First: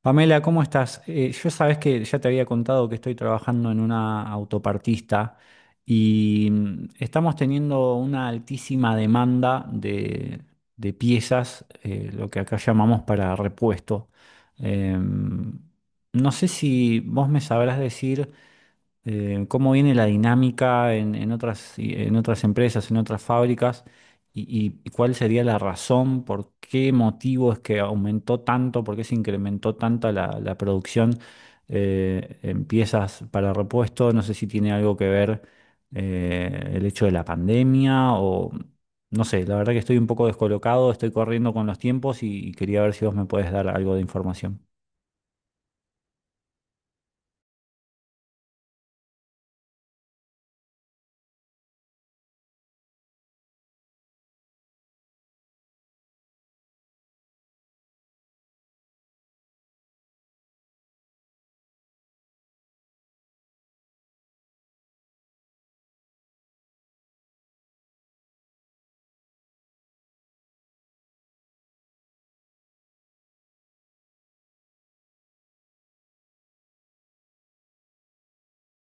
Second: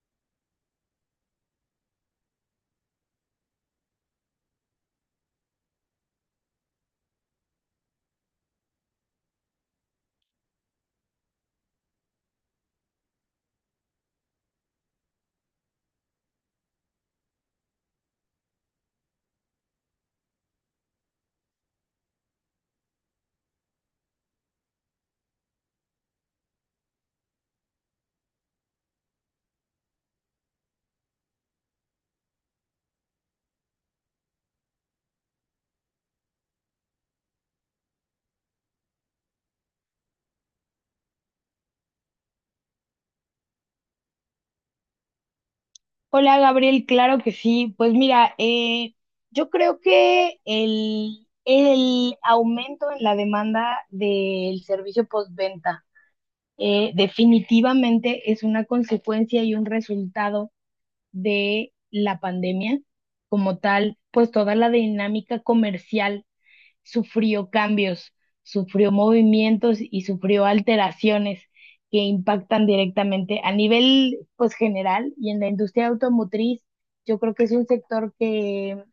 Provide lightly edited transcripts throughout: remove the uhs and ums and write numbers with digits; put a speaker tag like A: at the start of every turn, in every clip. A: Pamela, ¿cómo estás? Yo sabes que ya te había contado que estoy trabajando en una autopartista y estamos teniendo una altísima demanda de piezas, lo que acá llamamos para repuesto. Em, no sé si vos me sabrás decir cómo viene la dinámica en otras, en otras empresas, en otras fábricas, y cuál sería la razón, por qué motivo es que aumentó tanto, por qué se incrementó tanto la producción en piezas para repuesto. No sé si tiene algo que ver el hecho de la pandemia o no sé, la verdad que estoy un poco descolocado, estoy corriendo con los tiempos y quería ver si vos me puedes dar algo de información.
B: Hola Gabriel, claro que sí. Pues mira, yo creo que el aumento en la demanda del servicio postventa definitivamente es una consecuencia y un resultado de la pandemia como tal, pues toda la dinámica comercial sufrió cambios, sufrió movimientos y sufrió alteraciones que impactan directamente a nivel pues general y en la industria automotriz, yo creo que es un sector que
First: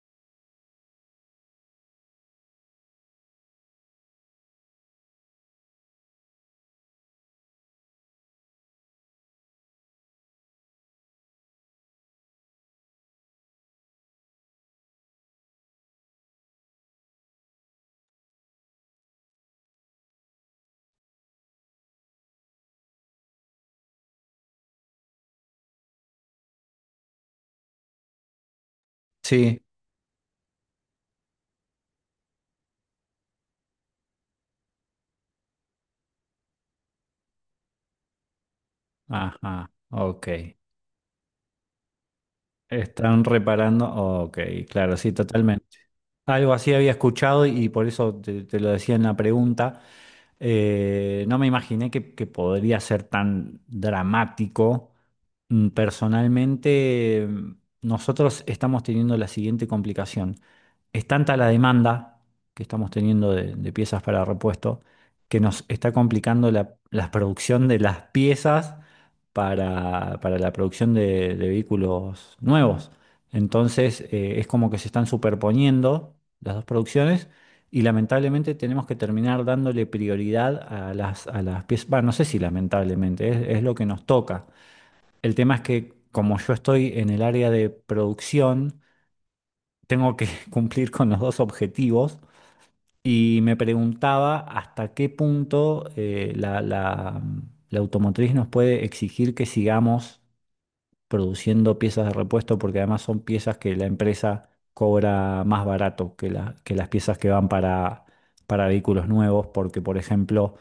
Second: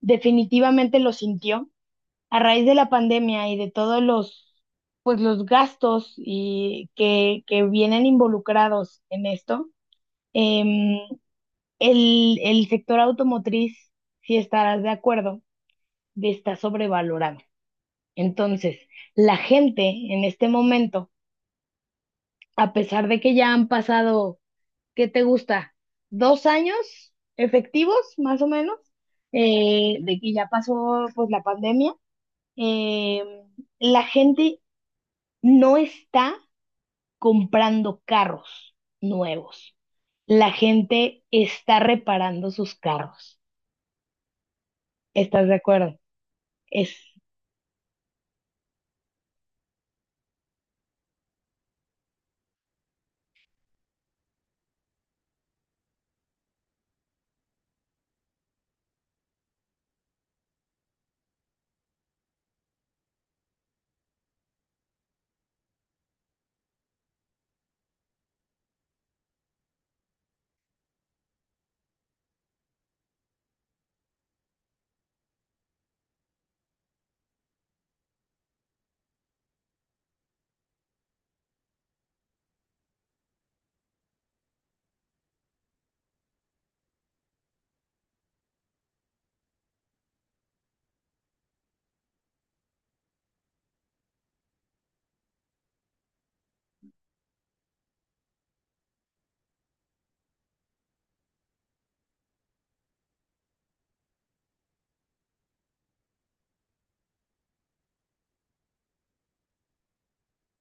B: definitivamente lo sintió a raíz de la pandemia y de todos los pues los gastos y que vienen involucrados en esto. em, el sector automotriz, si estarás de acuerdo, está sobrevalorado. Entonces, la gente en este momento, a pesar de que ya han pasado, ¿qué te gusta? 2 años efectivos, más o menos,
A: Sí.
B: de que ya pasó pues la pandemia, eh, la gente no está comprando carros
A: Ajá,
B: nuevos.
A: ok.
B: La gente está reparando sus
A: Están
B: carros.
A: reparando. Ok, claro, sí,
B: ¿Estás de
A: totalmente.
B: acuerdo?
A: Algo así
B: Es
A: había escuchado y por eso te lo decía en la pregunta. No me imaginé que podría ser tan dramático. Mm, personalmente, nosotros estamos teniendo la siguiente complicación. Es tanta la demanda que estamos teniendo de piezas para repuesto que nos está complicando la producción de las piezas para la producción de vehículos nuevos. Entonces, es como que se están superponiendo las dos producciones y lamentablemente tenemos que terminar dándole prioridad a las piezas. Bueno, no sé si lamentablemente, es lo que nos toca. El tema es que como yo estoy en el área de producción, tengo que cumplir con los dos objetivos y me preguntaba hasta qué punto la automotriz nos puede exigir que sigamos produciendo piezas de repuesto porque además son piezas que la empresa cobra más barato que, que las piezas que van para vehículos nuevos porque, por ejemplo,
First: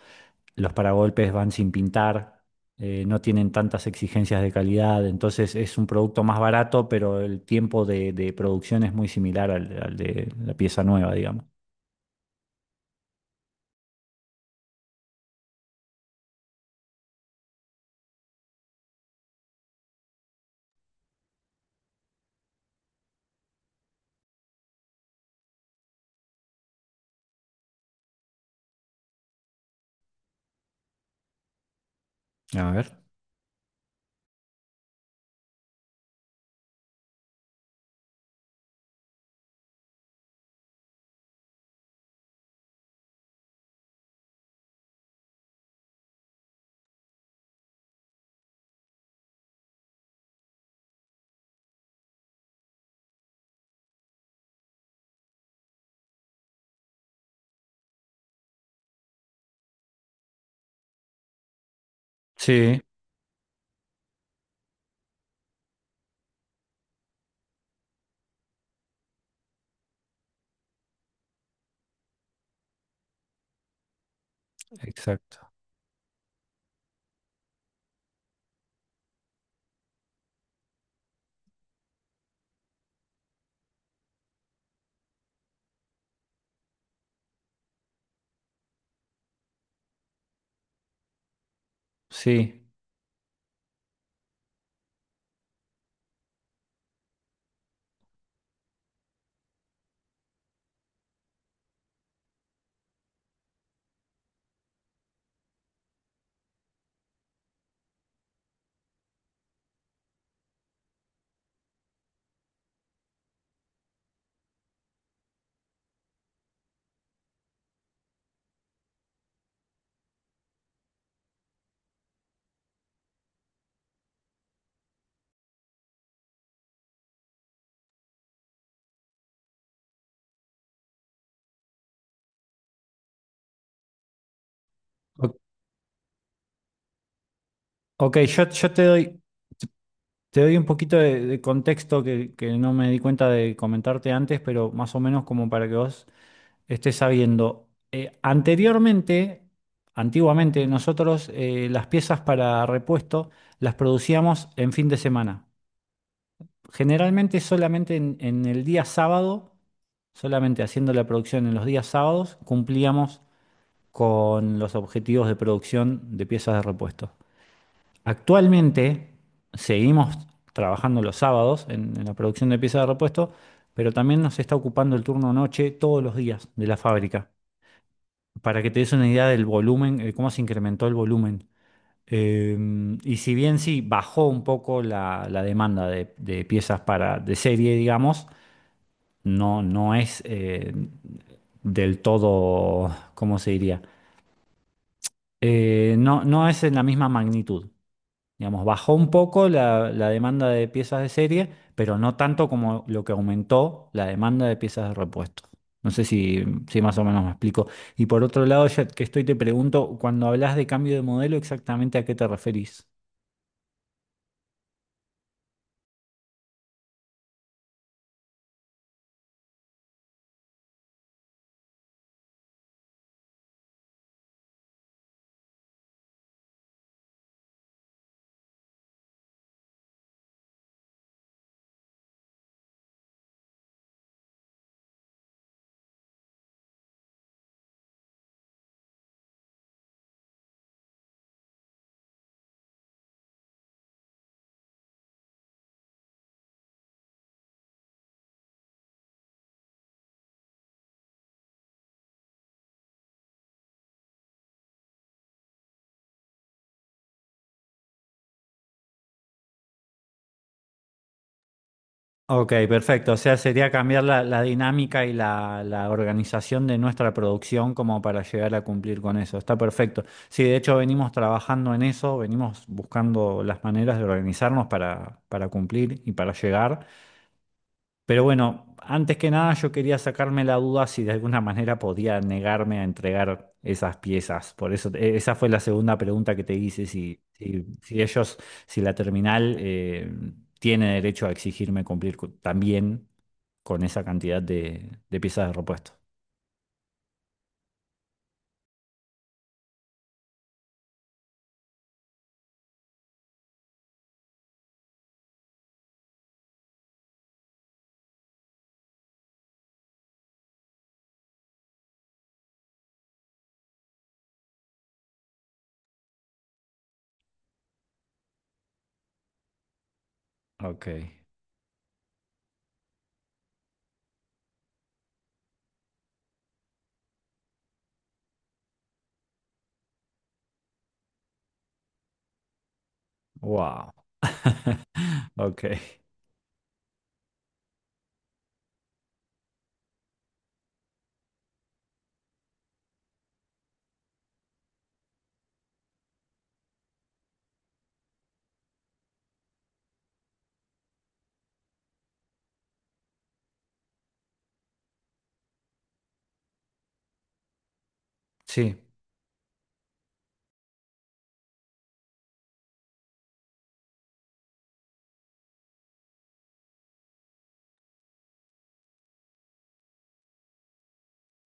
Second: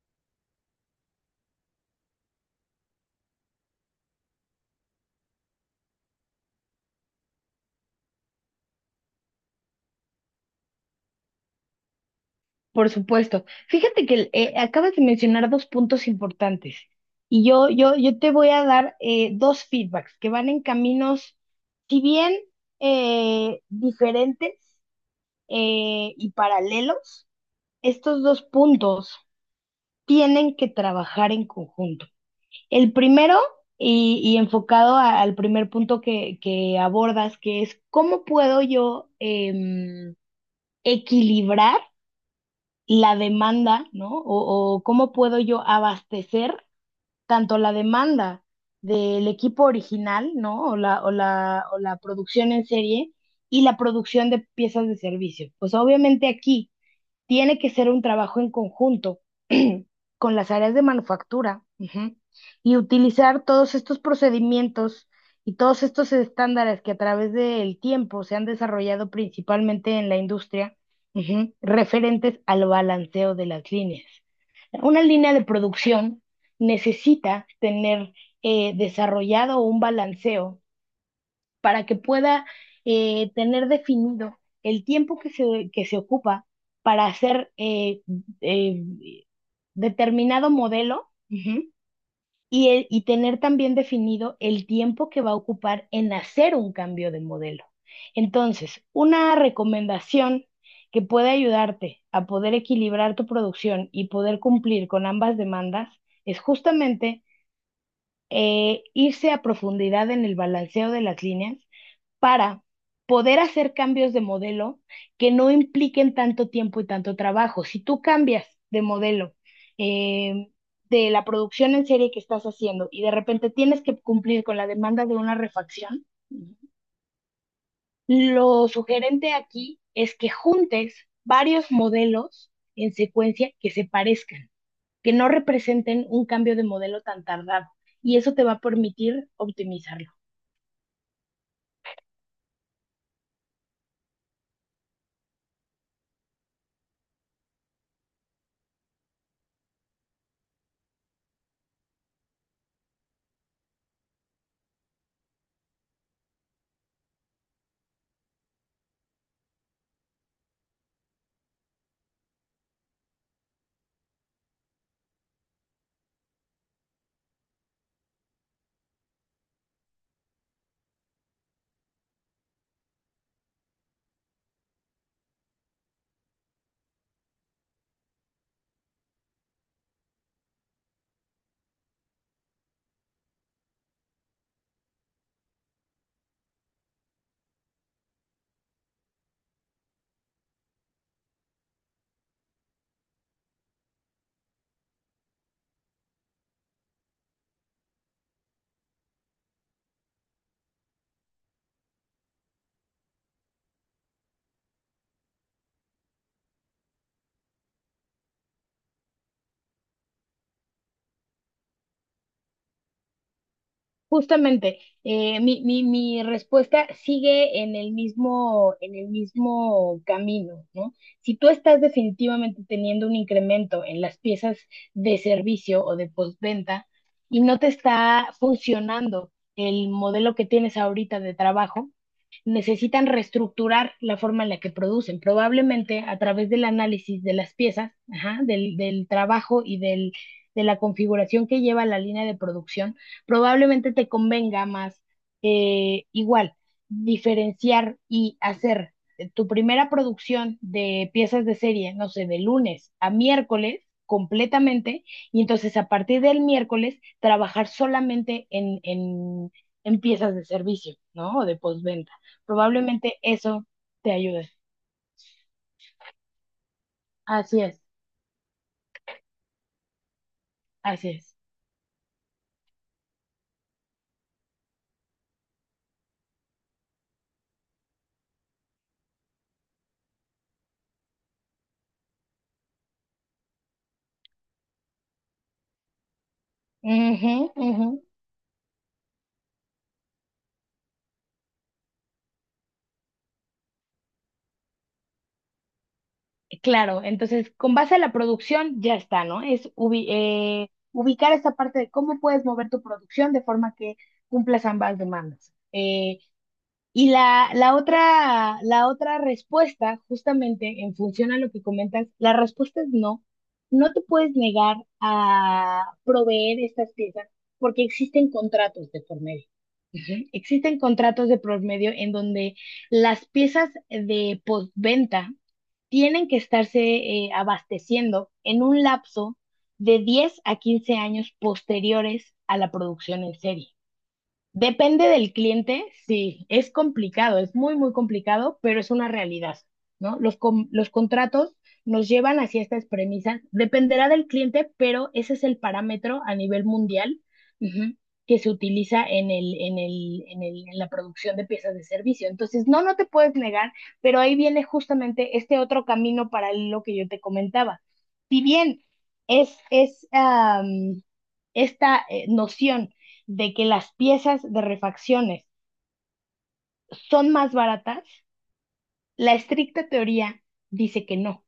A: los paragolpes van sin pintar, no tienen tantas exigencias de calidad, entonces es un producto más barato, pero el tiempo de producción es muy similar al, al de la pieza nueva, digamos.
B: Por supuesto. Fíjate que acabas de mencionar dos puntos importantes y yo te voy a dar dos feedbacks que van en caminos, si bien diferentes y paralelos, estos dos puntos tienen que trabajar en conjunto.
A: A ver.
B: El primero, y enfocado al primer punto que abordas, que es cómo puedo yo equilibrar la demanda, ¿no? O cómo puedo yo abastecer tanto la demanda del equipo original, ¿no? O la producción en serie y la producción de piezas de servicio. Pues obviamente aquí tiene que ser un trabajo en conjunto con las áreas de manufactura, y
A: Sí,
B: utilizar todos estos procedimientos y todos estos estándares que a través del tiempo se han desarrollado principalmente en la industria, referentes al balanceo de las líneas. Una línea de
A: exacto.
B: producción necesita tener desarrollado un balanceo para que pueda tener definido el tiempo que se ocupa para hacer eh, determinado modelo. Ujú.
A: Sí.
B: Y tener también definido el tiempo que va a ocupar en hacer un cambio de modelo. Entonces, una recomendación que puede ayudarte a poder equilibrar tu producción y poder cumplir con ambas demandas es justamente irse a profundidad en el balanceo de las líneas para poder hacer cambios de modelo que no impliquen tanto tiempo y tanto trabajo. Si tú cambias de modelo eh, de la producción en serie que estás haciendo y de repente tienes que cumplir con la demanda de una refacción, lo sugerente aquí es que juntes varios modelos en secuencia que se parezcan, que no
A: O-
B: representen un cambio de modelo tan tardado.
A: ok,
B: Y eso te
A: yo,
B: va a
A: yo te doy...
B: permitir optimizarlo.
A: Te doy un poquito de contexto que no me di cuenta de comentarte antes, pero más o menos como para que vos estés sabiendo. Anteriormente, antiguamente, nosotros las piezas para repuesto las producíamos en fin de semana. Generalmente solamente en el día sábado, solamente haciendo la producción en los días sábados, cumplíamos con los objetivos de producción de piezas de repuesto. Actualmente seguimos trabajando los sábados en la producción de piezas de repuesto, pero también nos está ocupando el turno noche todos los días de la fábrica, para que te des una idea del volumen, cómo se incrementó el volumen. Eh, y si bien sí bajó un poco la demanda de piezas para, de serie, digamos, no, no es del todo, ¿cómo se diría? No, no es en la misma magnitud. Digamos, bajó un poco la demanda de piezas de serie, pero no tanto como lo que aumentó la demanda de piezas de repuesto. No sé si, si más o menos me explico. Y por otro lado, ya que estoy, te pregunto, cuando hablas de cambio de modelo, ¿exactamente a qué te referís?
B: Justamente, mi respuesta sigue en el mismo camino, ¿no? Si tú estás definitivamente teniendo un incremento en las piezas de servicio o de postventa y no te está funcionando el modelo que tienes ahorita de trabajo, necesitan reestructurar la forma en la que producen, probablemente a través del análisis de las piezas, ajá, del trabajo y de la configuración que lleva la línea de producción, probablemente te convenga más igual diferenciar y hacer tu primera producción de piezas de serie, no sé, de lunes a miércoles completamente, y entonces a partir del miércoles trabajar solamente en piezas de servicio, ¿no? O de postventa.
A: Ok, perfecto. O
B: Probablemente
A: sea, sería
B: eso
A: cambiar
B: te
A: la
B: ayude.
A: dinámica y la organización de nuestra
B: Así
A: producción
B: es,
A: como para llegar a cumplir con eso. Está perfecto. Sí, de hecho venimos
B: así es.
A: trabajando en eso, venimos buscando las maneras de organizarnos para cumplir y para llegar. Pero bueno, antes que nada yo quería sacarme la duda si de alguna manera podía negarme a entregar esas piezas. Por eso, esa fue la segunda pregunta que te hice, si,
B: Ujú,
A: si,
B: ujú.
A: si ellos, si la terminal tiene derecho a exigirme cumplir también con esa cantidad de piezas de repuesto.
B: Claro, entonces con base a la producción ya está, ¿no? Es ubicar esta parte de cómo puedes mover tu producción de forma que cumplas ambas demandas. Y la otra respuesta, justamente en función a lo que comentas, la respuesta es no. No te puedes negar a proveer estas piezas porque existen contratos de por medio. Ujú. Existen
A: Ok,
B: contratos de por medio en donde las piezas de postventa tienen que estarse abasteciendo en un lapso de 10 a 15 años posteriores a la producción en serie.
A: wow.
B: Depende del
A: Ok,
B: cliente, sí, es complicado, es muy, muy complicado, pero es una realidad, ¿no? Los contratos nos llevan hacia estas premisas. Dependerá del cliente, pero ese es el parámetro a nivel mundial, ujú, que se utiliza en la producción de piezas de servicio. Entonces, no, no te puedes negar, pero ahí viene justamente este otro camino paralelo que yo te comentaba. Si
A: sí.
B: bien es, es, am, esta noción de que las piezas de refacciones son más baratas, la estricta teoría dice que no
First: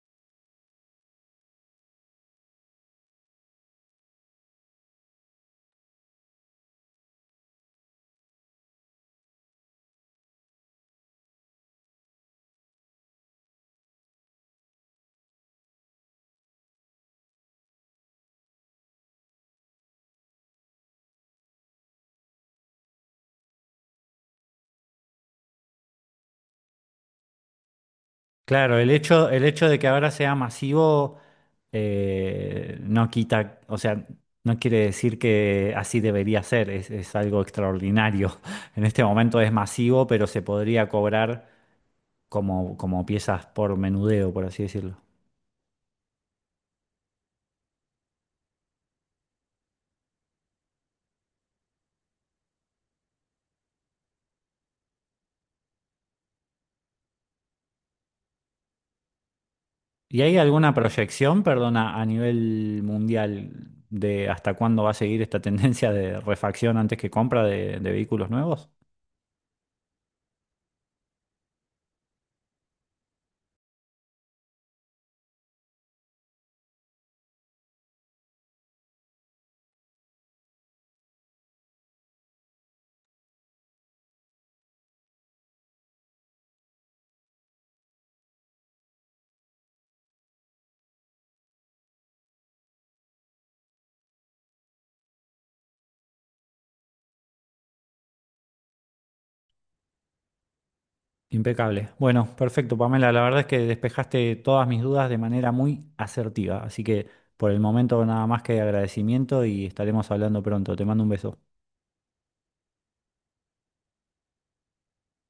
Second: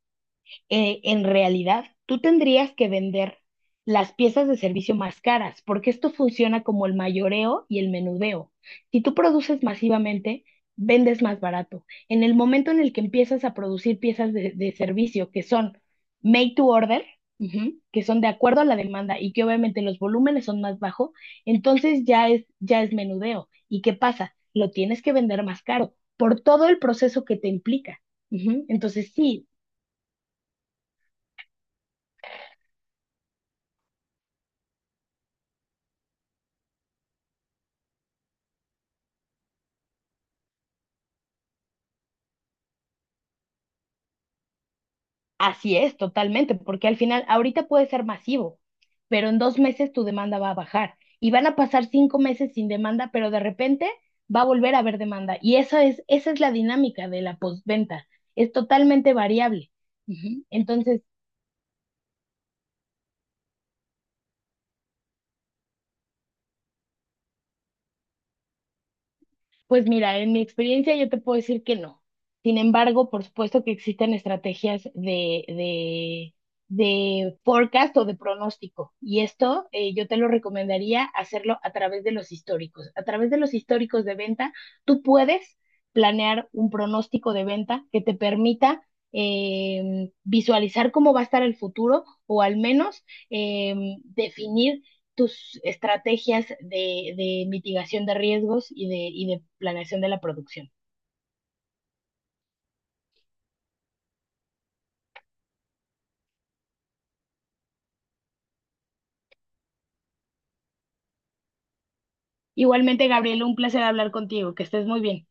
B: en realidad tú tendrías que vender las piezas de servicio más caras, porque esto funciona como el mayoreo y el menudeo. Si tú produces masivamente, vendes más barato. En el momento en el que empiezas a producir piezas de servicio que son made to order, que son de acuerdo a la demanda y que obviamente los volúmenes son más bajos, entonces ya es menudeo. ¿Y qué pasa? Lo tienes que vender más caro por todo el proceso que te implica. Ujú.
A: Claro,
B: Entonces,
A: el
B: sí,
A: hecho de que ahora sea masivo no quita, o sea, no quiere decir que así debería ser, es algo extraordinario. En este momento es masivo, pero se podría cobrar como, como piezas por menudeo, por así decirlo.
B: así es, totalmente, porque al final ahorita puede ser masivo, pero en 2 meses tu demanda va a bajar y van a pasar 5 meses sin demanda, pero de repente va a volver a haber demanda. Y esa es la dinámica de la postventa, es totalmente variable.
A: ¿Y hay
B: Ujú.
A: alguna
B: Entonces,
A: proyección, perdona, a nivel mundial de hasta cuándo va a seguir esta tendencia de refacción antes que compra de vehículos nuevos?
B: pues mira, en mi experiencia yo te puedo decir que no. Sin embargo, por supuesto que existen estrategias de forecast o de pronóstico. Y esto yo te lo recomendaría hacerlo a través de los históricos. A través de los históricos de venta, tú puedes planear un pronóstico de venta que te permita visualizar cómo va a estar el futuro o al menos definir tus estrategias de mitigación de riesgos y y de planeación de la producción.
A: Impecable. Bueno, perfecto, Pamela. La verdad es que despejaste todas mis dudas de manera muy asertiva. Así que por el momento nada más que agradecimiento y estaremos hablando pronto. Te mando un beso.
B: Igualmente, Gabriel, un placer hablar contigo, que estés muy bien.